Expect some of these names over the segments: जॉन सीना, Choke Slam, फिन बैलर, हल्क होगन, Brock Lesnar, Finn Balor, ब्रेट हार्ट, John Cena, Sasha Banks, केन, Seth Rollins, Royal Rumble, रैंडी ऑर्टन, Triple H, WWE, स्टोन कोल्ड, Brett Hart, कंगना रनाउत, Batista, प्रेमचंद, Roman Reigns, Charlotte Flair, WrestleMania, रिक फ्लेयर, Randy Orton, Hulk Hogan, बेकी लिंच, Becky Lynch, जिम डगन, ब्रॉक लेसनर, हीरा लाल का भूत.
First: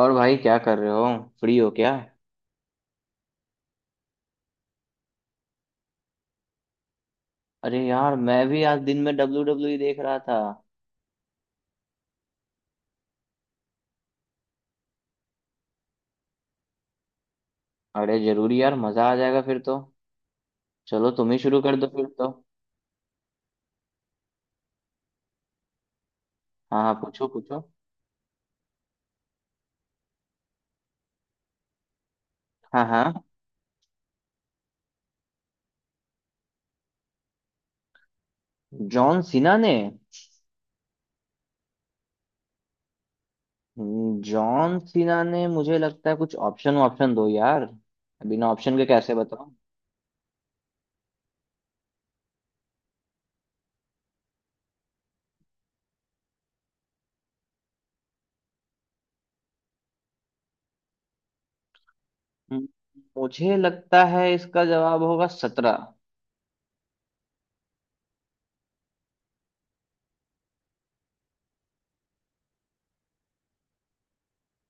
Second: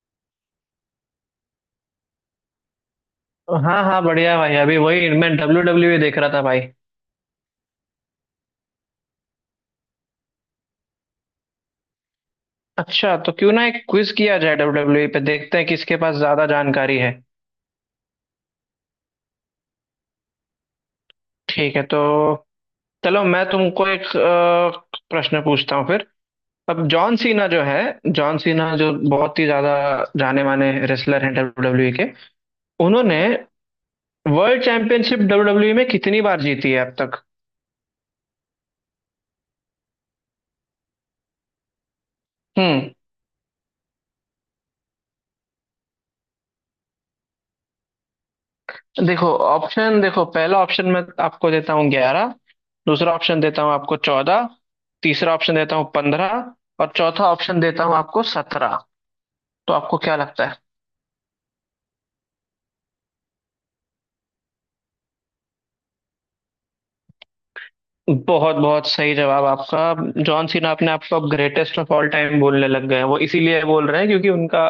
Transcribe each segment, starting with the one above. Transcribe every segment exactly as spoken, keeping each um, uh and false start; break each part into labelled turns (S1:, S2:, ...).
S1: और भाई क्या कर रहे हो? फ्री हो क्या?
S2: हाँ हाँ बढ़िया भाई, अभी वही मैं डब्ल्यू डब्ल्यू देख रहा था भाई।
S1: अरे यार, मैं भी आज दिन में डब्ल्यू डब्ल्यू ई देख रहा था।
S2: अच्छा, तो क्यों ना एक क्विज किया जाए डब्ल्यू डब्ल्यू पे, देखते हैं किसके पास ज्यादा जानकारी है।
S1: अरे जरूरी यार, मजा आ जाएगा फिर तो। चलो तुम ही शुरू कर
S2: ठीक है
S1: दो
S2: तो
S1: फिर तो।
S2: चलो मैं तुमको एक अ, प्रश्न पूछता हूँ फिर।
S1: हाँ
S2: अब
S1: हाँ,
S2: जॉन
S1: पूछो
S2: सीना
S1: पूछो।
S2: जो है जॉन सीना जो बहुत ही ज्यादा जाने माने रेसलर हैं डब्ल्यू डब्ल्यू के,
S1: हाँ
S2: उन्होंने
S1: हाँ,
S2: वर्ल्ड चैंपियनशिप डब्ल्यू डब्ल्यू में कितनी बार जीती है अब तक।
S1: जॉन सीना ने।
S2: हम्म।
S1: हम्म, जॉन सीना ने, मुझे लगता है, कुछ ऑप्शन ऑप्शन दो यार। बिना ऑप्शन के कैसे
S2: देखो
S1: बताऊं?
S2: ऑप्शन देखो, पहला ऑप्शन मैं आपको देता हूँ ग्यारह। दूसरा ऑप्शन देता हूँ आपको चौदह। तीसरा ऑप्शन देता हूँ पंद्रह। और चौथा ऑप्शन देता हूँ आपको सत्रह। तो आपको क्या लगता है।
S1: हम्म, मुझे लगता है इसका जवाब होगा सत्रह।
S2: बहुत बहुत सही जवाब आपका। जॉन सीना अपने आप को अब ग्रेटेस्ट ऑफ ऑल टाइम बोलने लग गए हैं, वो इसीलिए बोल रहे हैं क्योंकि उनका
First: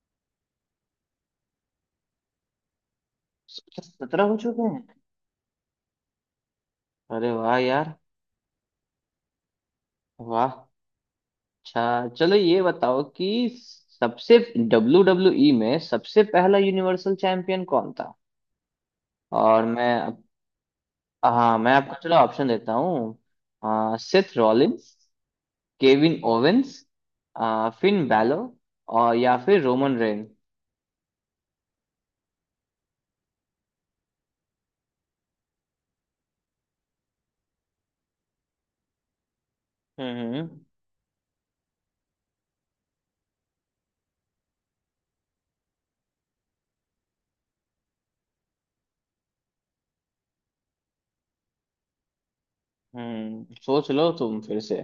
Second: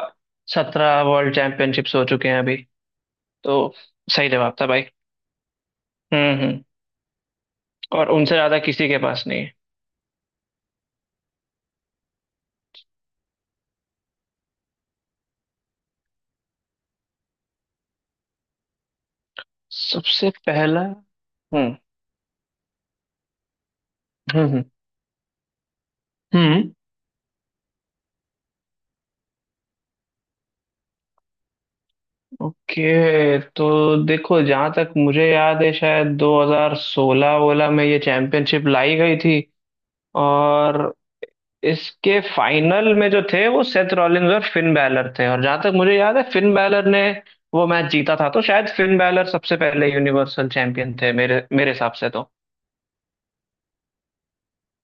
S2: सत्रह वर्ल्ड चैंपियनशिप्स हो चुके हैं अभी। तो
S1: सत्रह
S2: सही
S1: हो
S2: जवाब
S1: चुके
S2: था भाई।
S1: हैं।
S2: हम्म हम्म।
S1: अरे वाह यार।
S2: और उनसे ज्यादा किसी के पास नहीं है।
S1: वाह। अच्छा चलो ये बताओ कि सबसे डब्ल्यू डब्ल्यू ई में सबसे पहला यूनिवर्सल चैंपियन कौन था? और मैं।
S2: सबसे पहला।
S1: हाँ, मैं
S2: हम्म।
S1: आपको चलो ऑप्शन देता हूँ। आ, Seth
S2: hmm.
S1: Rollins. Kevin
S2: hmm.
S1: Owens. आ, फिन बैलो। और या फिर रोमन रेन।
S2: ओके तो देखो, जहां तक मुझे याद है शायद दो हज़ार सोलह वोला में ये चैंपियनशिप लाई गई थी,
S1: हम्म हम्म।
S2: और इसके फाइनल में जो थे वो सेथ रॉलिंस और फिन बैलर थे, और जहां तक मुझे याद है फिन बैलर ने वो मैच जीता था, तो शायद फिन बैलर सबसे पहले यूनिवर्सल चैंपियन थे मेरे मेरे हिसाब से तो।
S1: हम्म, सोच लो तुम फिर से।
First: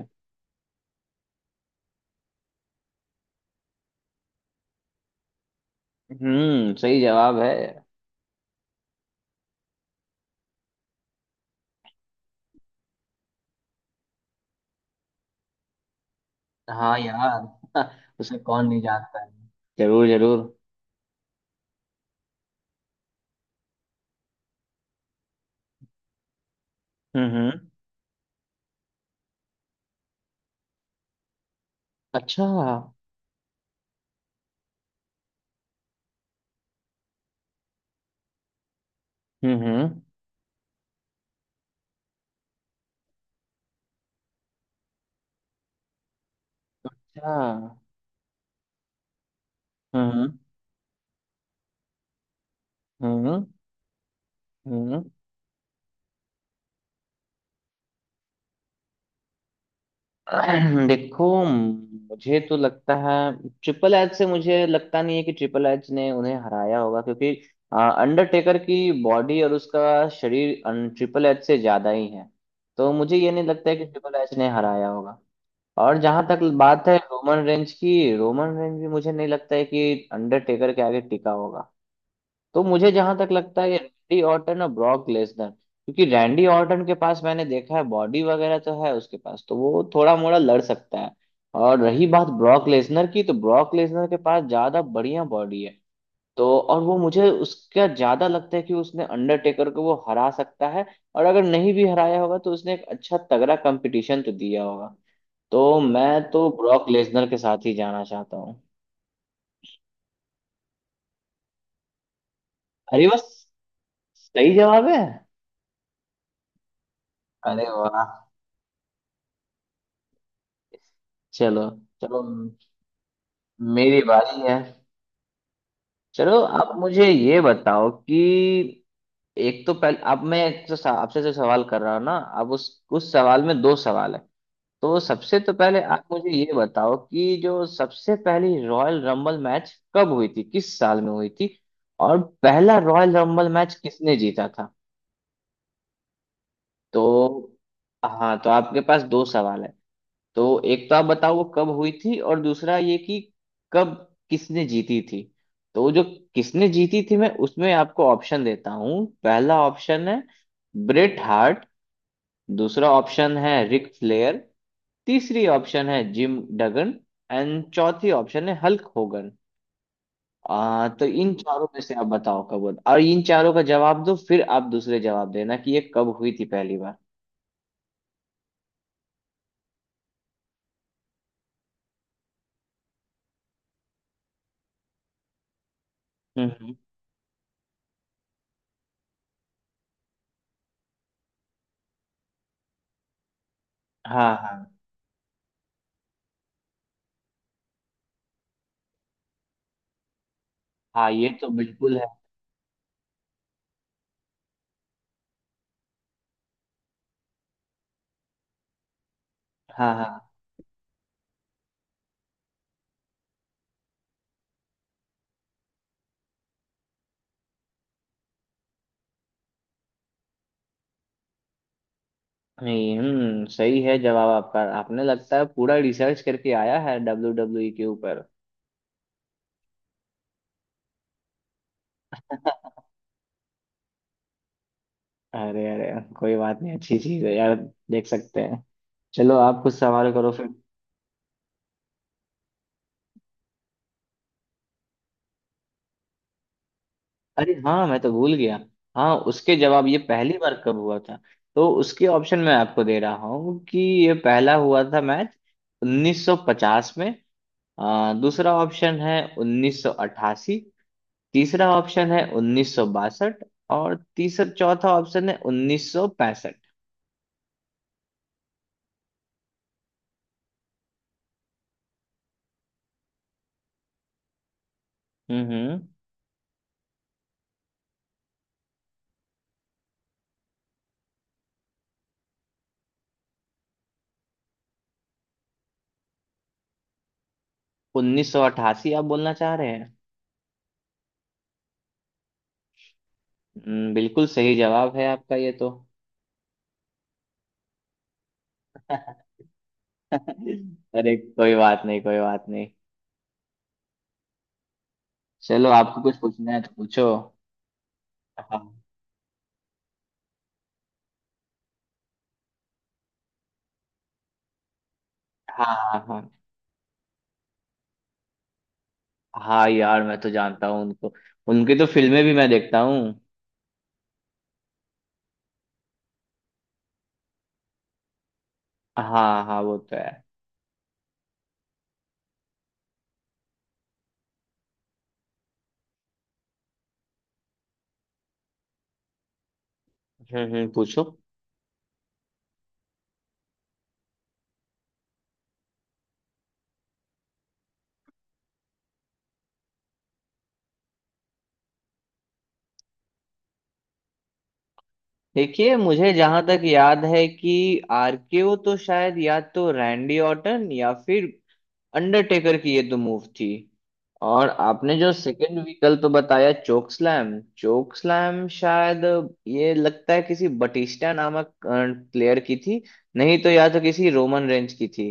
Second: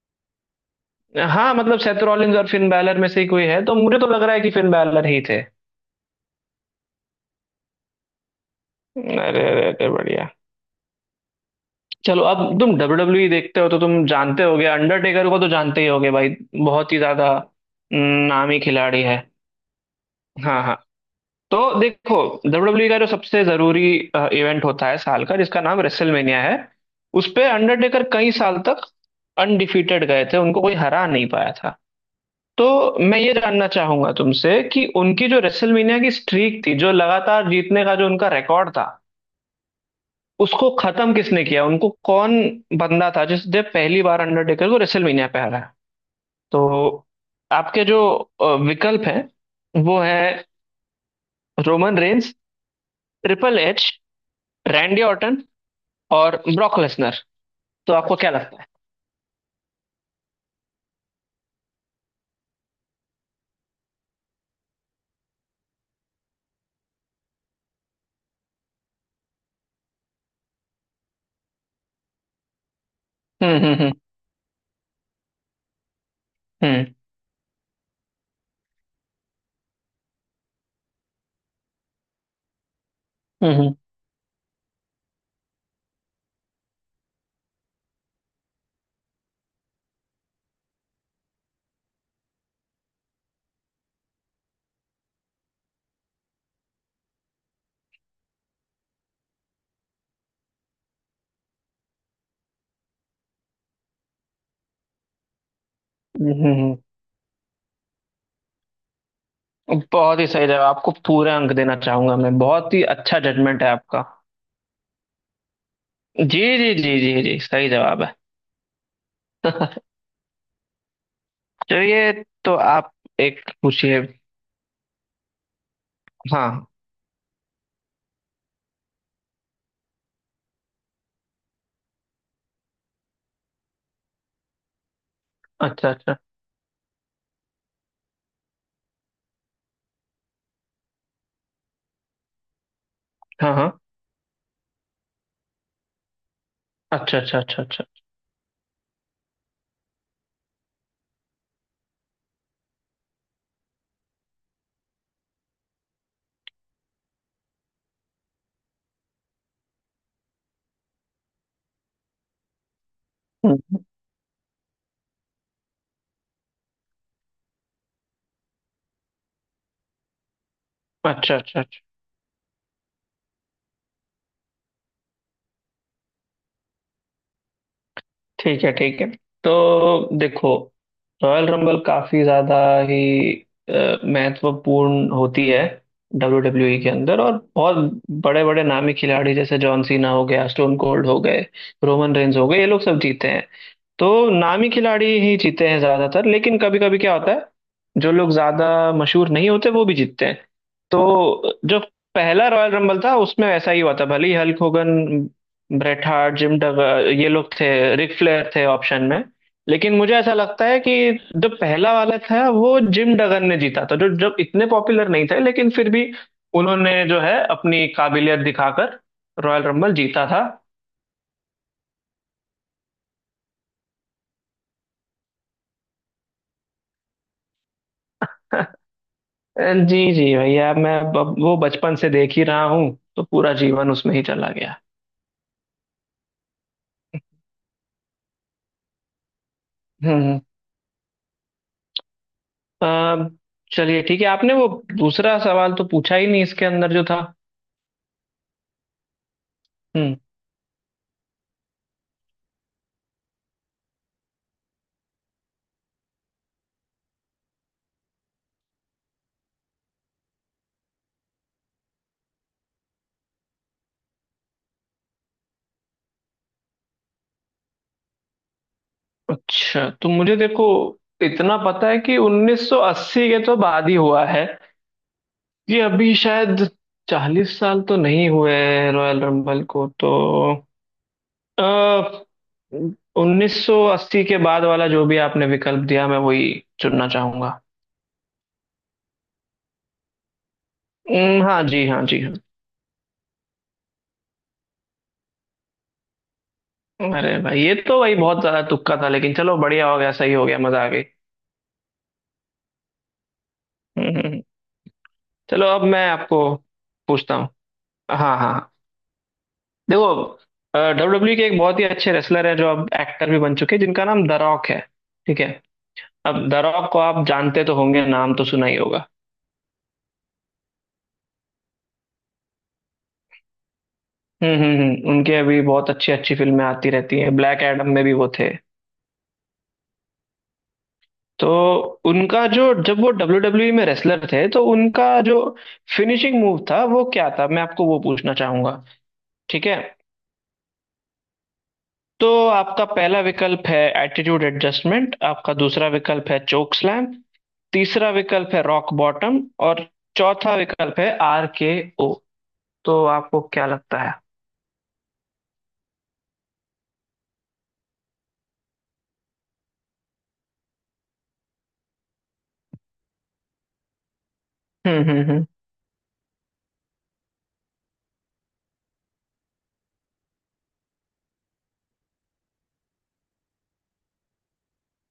S2: हाँ मतलब सेथ रॉलिंस और फिन बैलर में से ही कोई है, तो मुझे तो लग रहा है कि फिन बैलर ही थे।
S1: हम्म सही जवाब है।
S2: अरे अरे अरे बढ़िया। चलो अब तुम डब्ल्यू डब्ल्यू देखते हो तो तुम जानते होगे, अंडरटेकर को तो जानते ही होगे भाई, बहुत
S1: हाँ
S2: ही ज्यादा।
S1: यार,
S2: हम्म,
S1: उसे
S2: नामी
S1: कौन नहीं
S2: खिलाड़ी है।
S1: जानता? जरूर जरूर।
S2: हाँ हाँ। तो देखो, डब्ल्यू डब्ल्यू का जो सबसे जरूरी इवेंट होता है साल का जिसका नाम रेसलमेनिया है, उस
S1: हम्म
S2: पे
S1: हम्म
S2: अंडरटेकर कई साल तक अनडिफीटेड गए थे, उनको कोई हरा नहीं पाया था।
S1: अच्छा
S2: तो
S1: हम्म
S2: मैं ये जानना चाहूंगा तुमसे कि उनकी जो रेसलमेनिया की स्ट्रीक थी, जो लगातार जीतने का जो उनका रिकॉर्ड था,
S1: हम्म।
S2: उसको खत्म किसने किया, उनको कौन बंदा था जिसने पहली बार अंडरटेकर को रेसलमेनिया पे हराया। तो आपके
S1: अच्छा।
S2: जो अ, विकल्प हैं वो
S1: हम्म
S2: है Roman Reigns,
S1: hmm
S2: Triple H,
S1: hmm.
S2: रैंडी ऑर्टन और ब्रॉक लेसनर। तो आपको क्या लगता है।
S1: देखो, मुझे तो लगता है। ट्रिपल एच से मुझे लगता नहीं है कि ट्रिपल एच ने उन्हें हराया होगा, क्योंकि अंडरटेकर की बॉडी और उसका शरीर ट्रिपल एच से ज्यादा ही है। तो मुझे ये नहीं
S2: हम्म
S1: लगता है कि
S2: हम्म
S1: ट्रिपल एच ने हराया होगा। और जहां तक
S2: हम्म
S1: बात है रोमन रेंज की, रोमन रेंज भी मुझे नहीं लगता है कि अंडरटेकर के आगे टिका होगा। तो मुझे जहां तक लगता है
S2: हम्म
S1: ये रैंडी ऑर्टन और ब्रॉक लेसनर, क्योंकि रैंडी ऑर्टन के पास मैंने देखा है बॉडी वगैरह तो है उसके पास, तो वो थोड़ा मोड़ा लड़ सकता है। और रही बात ब्रॉक लेसनर की, तो ब्रॉक लेसनर के पास ज्यादा बढ़िया बॉडी है। तो और वो मुझे उसका ज्यादा लगता है कि उसने अंडरटेकर को वो हरा सकता है। और अगर नहीं भी हराया होगा तो उसने एक अच्छा तगड़ा कंपटीशन तो दिया होगा। तो मैं
S2: हम्म
S1: तो
S2: हम्म, हम्म।
S1: ब्रॉक लेसनर के साथ ही जाना चाहता हूँ।
S2: बहुत ही सही जवाब। आपको पूरे अंक देना चाहूंगा मैं, बहुत ही
S1: अरे
S2: अच्छा
S1: बस।
S2: जजमेंट है आपका।
S1: सही जवाब है।
S2: जी जी जी जी जी
S1: अरे
S2: सही
S1: वाह।
S2: जवाब है।
S1: चलो।
S2: चलिए।
S1: चलो।
S2: तो आप एक
S1: मेरी
S2: पूछिए।
S1: बारी है। चलो
S2: हाँ।
S1: आप मुझे ये बताओ कि एक तो पहले, अब मैं एक जो सा- आपसे जो सवाल कर रहा हूँ ना, अब उस उस सवाल में दो सवाल है। तो सबसे तो पहले
S2: अच्छा
S1: आप
S2: अच्छा।
S1: मुझे ये बताओ कि जो सबसे पहली रॉयल रंबल मैच कब हुई थी, किस साल में हुई थी? और पहला रॉयल रंबल
S2: हाँ हाँ।
S1: मैच किसने जीता था? तो
S2: अच्छा अच्छा अच्छा अच्छा।
S1: हाँ, तो आपके पास दो सवाल है। तो एक तो आप बताओ वो कब हुई थी, और दूसरा ये कि कब, किसने जीती थी। तो जो किसने जीती थी, मैं उसमें आपको ऑप्शन देता हूँ। पहला ऑप्शन है ब्रेट हार्ट। दूसरा ऑप्शन है
S2: हम्म।
S1: रिक फ्लेयर। तीसरी ऑप्शन है जिम डगन। एंड चौथी ऑप्शन है हल्क होगन। आ, तो इन
S2: अच्छा अच्छा
S1: चारों में
S2: अच्छा।
S1: से आप बताओ कब हुआ और इन चारों का जवाब दो, फिर आप दूसरे जवाब देना कि ये कब हुई थी पहली बार।
S2: ठीक है ठीक है। तो देखो, रॉयल रंबल काफी ज्यादा ही अ, महत्वपूर्ण होती है W
S1: hmm
S2: W
S1: hmm.
S2: E के अंदर, और बहुत बड़े बड़े नामी खिलाड़ी जैसे जॉन सीना हो गया, स्टोन कोल्ड हो गए, रोमन रेंज हो गए, ये लोग सब जीते हैं। तो
S1: हाँ
S2: नामी
S1: हाँ
S2: खिलाड़ी ही जीते हैं ज्यादातर, लेकिन कभी कभी क्या होता है, जो लोग ज्यादा मशहूर नहीं होते वो भी जीतते हैं।
S1: हाँ, ये तो
S2: तो जो
S1: बिल्कुल है।
S2: पहला रॉयल रंबल था उसमें ऐसा ही हुआ था। भले ही हल्क होगन, ब्रेट हार्ट, Jim Duggan, ये लोग थे, रिक फ्लेयर थे ऑप्शन में,
S1: हाँ
S2: लेकिन मुझे
S1: हाँ।
S2: ऐसा लगता है कि जो पहला वाला था वो जिम डगन ने जीता था, जो जब इतने पॉपुलर नहीं थे, लेकिन फिर भी उन्होंने जो है अपनी काबिलियत दिखाकर रॉयल रंबल जीता था।
S1: नहीं, हम्म सही है जवाब आपका। आपने लगता है पूरा रिसर्च करके आया है डब्ल्यू डब्ल्यू ई के ऊपर।
S2: जी जी भैया, मैं ब- वो बचपन से देख ही रहा हूँ, तो पूरा जीवन उसमें ही चला गया।
S1: अरे अरे। कोई बात नहीं, अच्छी चीज है यार। देख सकते हैं। चलो आप कुछ सवाल करो
S2: हम्म।
S1: फिर।
S2: अ, चलिए ठीक है, आपने वो दूसरा सवाल तो पूछा ही नहीं इसके अंदर जो था।
S1: अरे हाँ, मैं तो भूल गया। हाँ, उसके जवाब ये
S2: हम्म।
S1: पहली बार कब हुआ था? तो उसके ऑप्शन मैं आपको दे रहा हूँ कि ये पहला हुआ था मैच उन्नीस सौ पचास में। आ, दूसरा ऑप्शन है उन्नीस सौ अट्ठासी। तीसरा ऑप्शन है उन्नीस सौ बासठ। और तीसरा चौथा ऑप्शन है उन्नीस सौ पैंसठ।
S2: अच्छा तो मुझे देखो, इतना पता है कि उन्नीस सौ अस्सी के तो बाद ही हुआ है।
S1: हम्म
S2: ये अभी शायद चालीस साल तो नहीं हुए हैं रॉयल रंबल को तो। अ उन्नीस सौ अस्सी के बाद वाला जो भी आपने विकल्प दिया, मैं वही चुनना चाहूंगा।
S1: उन्नीस सौ अट्ठासी आप बोलना चाह रहे हैं?
S2: हम्म, हाँ जी हाँ जी।
S1: हम्म, बिल्कुल सही जवाब है आपका ये तो।
S2: अरे भाई ये तो भाई बहुत ज्यादा तुक्का था, लेकिन चलो बढ़िया हो गया, सही हो गया, मजा आ गई।
S1: अरे कोई बात नहीं, कोई बात नहीं।
S2: हम्म, हम्म। चलो
S1: चलो
S2: अब
S1: आपको
S2: मैं
S1: कुछ
S2: आपको
S1: पूछना है तो पूछो।
S2: पूछता हूँ। हाँ हाँ हाँ।
S1: हाँ
S2: देखो, डब्ल्यू डब्ल्यू के एक बहुत ही अच्छे रेसलर हैं जो अब एक्टर भी बन चुके हैं, जिनका नाम द रॉक है। ठीक है।
S1: हाँ हाँ हाँ।
S2: अब द रॉक को आप जानते तो होंगे, नाम तो सुना ही होगा।
S1: हाँ यार, मैं तो जानता हूँ उनको। उनकी तो फिल्में भी मैं देखता हूँ।
S2: हम्म हम्म हम्म। उनके अभी बहुत अच्छी अच्छी फिल्में आती रहती हैं, ब्लैक एडम में भी वो थे।
S1: हाँ हाँ, वो तो है।
S2: तो उनका जो जब वो डब्ल्यू डब्ल्यू में रेसलर थे, तो उनका जो फिनिशिंग मूव था वो क्या था, मैं आपको वो पूछना चाहूंगा। ठीक है।
S1: हम्म हम्म, पूछो।
S2: तो आपका पहला विकल्प है एटीट्यूड एडजस्टमेंट, आपका दूसरा विकल्प है चोक स्लैम, तीसरा विकल्प है रॉक बॉटम, और चौथा विकल्प है आर के ओ। तो आपको क्या लगता है।
S1: देखिए, मुझे जहां तक याद है कि आरकेओ तो शायद या तो रैंडी ऑर्टन या फिर अंडरटेकर की ये तो मूव थी। और आपने
S2: हम्म
S1: जो
S2: हम्म हम्म
S1: सेकंड व्हीकल तो बताया चोक स्लैम, चोक स्लैम शायद ये लगता है किसी बटिस्टा नामक प्लेयर की थी। नहीं तो या तो किसी रोमन रेंज की थी।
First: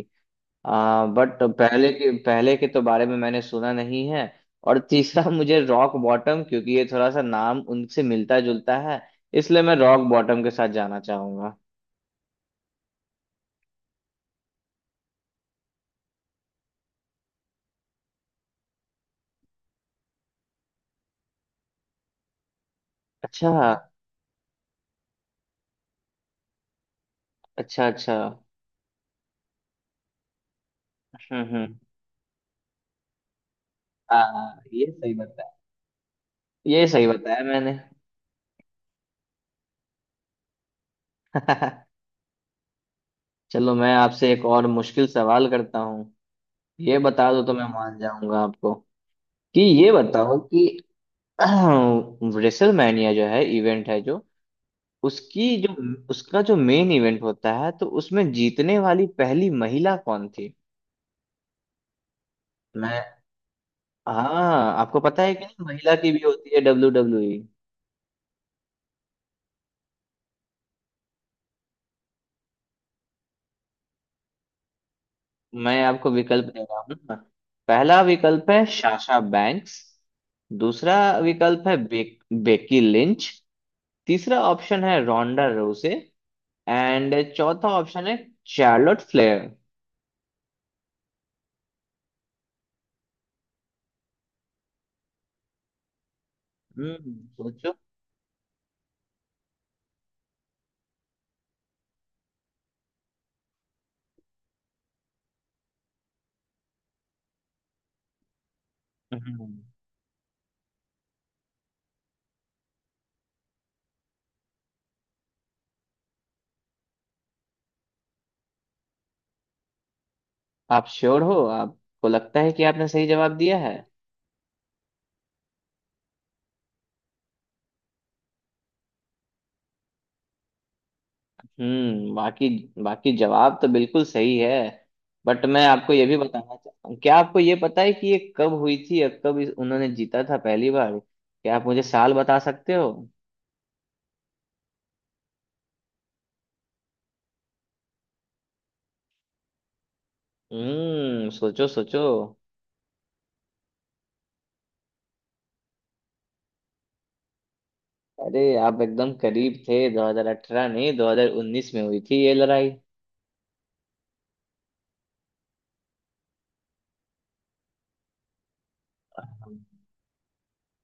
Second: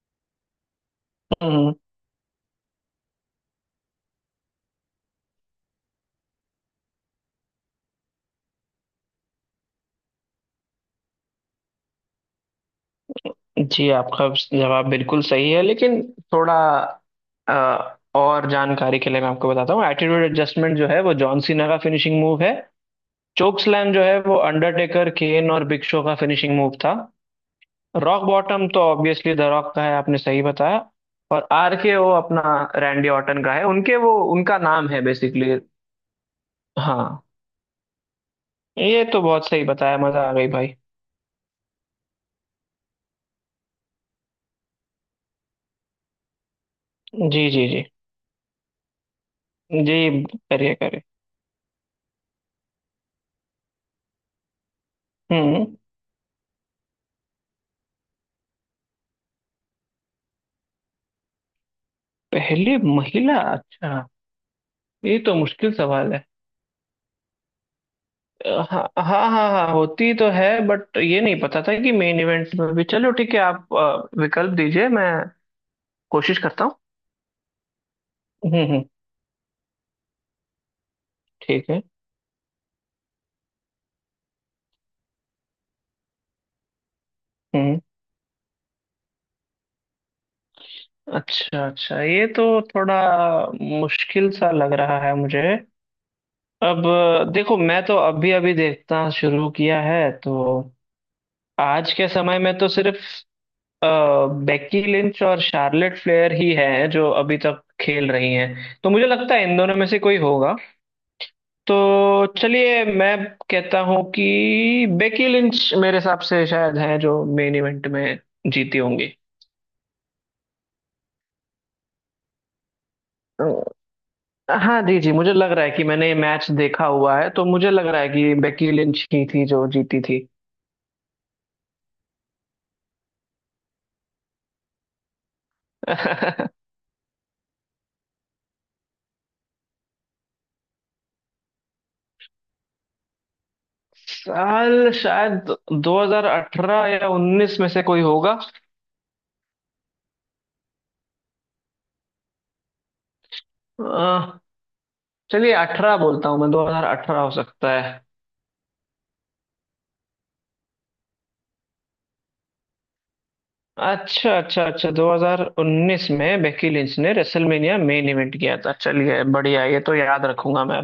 S1: आ, बट
S2: हम्म,
S1: पहले के पहले के तो बारे में मैंने सुना नहीं है। और तीसरा मुझे रॉक बॉटम, क्योंकि ये थोड़ा सा नाम उनसे मिलता जुलता है। इसलिए मैं रॉक बॉटम के साथ जाना चाहूंगा।
S2: जी आपका जवाब बिल्कुल सही है, लेकिन थोड़ा अ, और जानकारी के लिए मैं आपको बताता हूँ। एटीट्यूड एडजस्टमेंट जो है वो जॉन सीना का फिनिशिंग मूव है।
S1: अच्छा
S2: चोक स्लैम जो है वो अंडरटेकर, केन और बिग शो का फिनिशिंग मूव था।
S1: अच्छा अच्छा।
S2: रॉक बॉटम तो ऑब्वियसली द रॉक का है, आपने सही बताया।
S1: हम्म
S2: और आर
S1: हम्म।
S2: के ओ अपना रैंडी ऑर्टन का है, उनके वो
S1: हाँ
S2: उनका
S1: हाँ,
S2: नाम
S1: ये
S2: है
S1: सही बताया।
S2: बेसिकली।
S1: ये सही
S2: हाँ।
S1: बताया मैंने।
S2: ये तो बहुत सही बताया, मजा आ गई भाई।
S1: चलो मैं आपसे एक और मुश्किल सवाल करता हूँ। ये बता दो
S2: जी
S1: तो मैं
S2: जी जी
S1: मान जाऊंगा आपको। कि ये
S2: जी।
S1: बताओ कि
S2: करिए करिए।
S1: रेसलमैनिया जो है इवेंट है, जो उसकी जो
S2: हम्म।
S1: उसका जो मेन इवेंट होता है, तो उसमें जीतने वाली पहली महिला कौन थी?
S2: पहली
S1: मैं।
S2: महिला, अच्छा।
S1: हाँ, आपको
S2: ये
S1: पता है
S2: तो
S1: कि नहीं,
S2: मुश्किल
S1: महिला की
S2: सवाल
S1: भी
S2: है।
S1: होती है डब्ल्यू डब्ल्यू ई।
S2: अ, हाँ हाँ हाँ हाँ, होती तो है बट ये नहीं पता था कि मेन इवेंट्स में भी। चलो ठीक है, आप अ, विकल्प दीजिए, मैं
S1: मैं आपको
S2: कोशिश
S1: विकल्प दे
S2: करता हूँ।
S1: रहा हूँ। पहला विकल्प
S2: हम्म
S1: है
S2: हम्म।
S1: Sasha Banks. दूसरा विकल्प
S2: ठीक
S1: है
S2: है।
S1: बे, बेकी लिंच। तीसरा ऑप्शन है रोंडा रोसे। एंड चौथा
S2: हम्म।
S1: ऑप्शन है चार्लोट फ्लेयर।
S2: अच्छा अच्छा, ये तो थोड़ा मुश्किल सा लग रहा है मुझे। अब
S1: हम्म
S2: देखो,
S1: सोचो।
S2: मैं तो अभी अभी देखना शुरू किया है, तो आज के समय में तो सिर्फ बेकी लिंच और शार्लेट फ्लेयर ही हैं जो अभी तक खेल रही हैं, तो मुझे लगता है इन
S1: हम्म,
S2: दोनों में से कोई होगा। तो चलिए मैं कहता हूँ कि बेकी लिंच मेरे हिसाब से शायद हैं जो मेन इवेंट में जीती होंगी।
S1: आप श्योर हो, आपको लगता है कि आपने सही जवाब दिया है?
S2: हाँ जी जी, मुझे लग रहा है कि मैंने ये मैच देखा हुआ है, तो मुझे लग रहा है कि बेकी लिंच ही थी जो जीती थी।
S1: हम्म बाकी बाकी जवाब तो बिल्कुल सही है। बट मैं आपको ये भी बताना चाहता हूँ, क्या आपको ये पता है कि ये कब हुई थी और कब इस- उन्होंने जीता था पहली बार? क्या आप मुझे साल बता सकते हो?
S2: साल शायद दो हज़ार अठारह या उन्नीस में से कोई होगा।
S1: हम्म सोचो सोचो।
S2: अह, चलिए अठारह बोलता हूँ, मैं दो हज़ार अठारह हो सकता है।
S1: अरे, आप एकदम करीब थे। दो हज़ार अठारह नहीं, दो हज़ार उन्नीस में हुई थी ये लड़ाई।
S2: अच्छा अच्छा अच्छा, दो हज़ार उन्नीस में बेकी लिंच ने रेसलमेनिया मेन इवेंट किया था, चलिए बढ़िया, ये तो याद रखूंगा मैं।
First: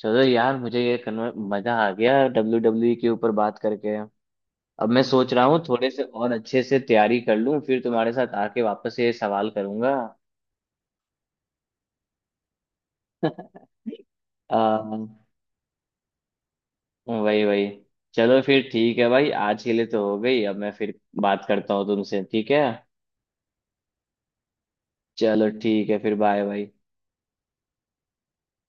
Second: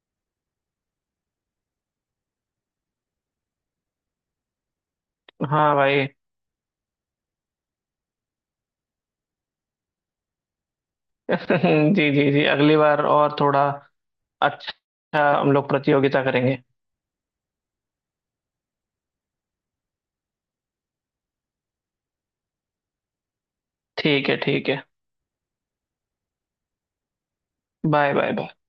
S1: चलो यार, मुझे ये कन्वर मजा आ गया डब्ल्यू डब्ल्यू के ऊपर बात करके। अब मैं सोच रहा हूँ
S2: हाँ
S1: थोड़े से
S2: भाई।
S1: और अच्छे से तैयारी कर लूँ, फिर तुम्हारे साथ आके वापस ये सवाल करूंगा।
S2: जी जी जी, अगली बार और थोड़ा
S1: आ,
S2: अच्छा हम लोग प्रतियोगिता करेंगे।
S1: वही वही। चलो फिर ठीक है भाई, आज के लिए तो हो गई। अब मैं फिर बात करता हूँ तुमसे, ठीक है?
S2: ठीक है ठीक है।
S1: चलो ठीक है फिर, बाय भाई।
S2: Bye bye bye.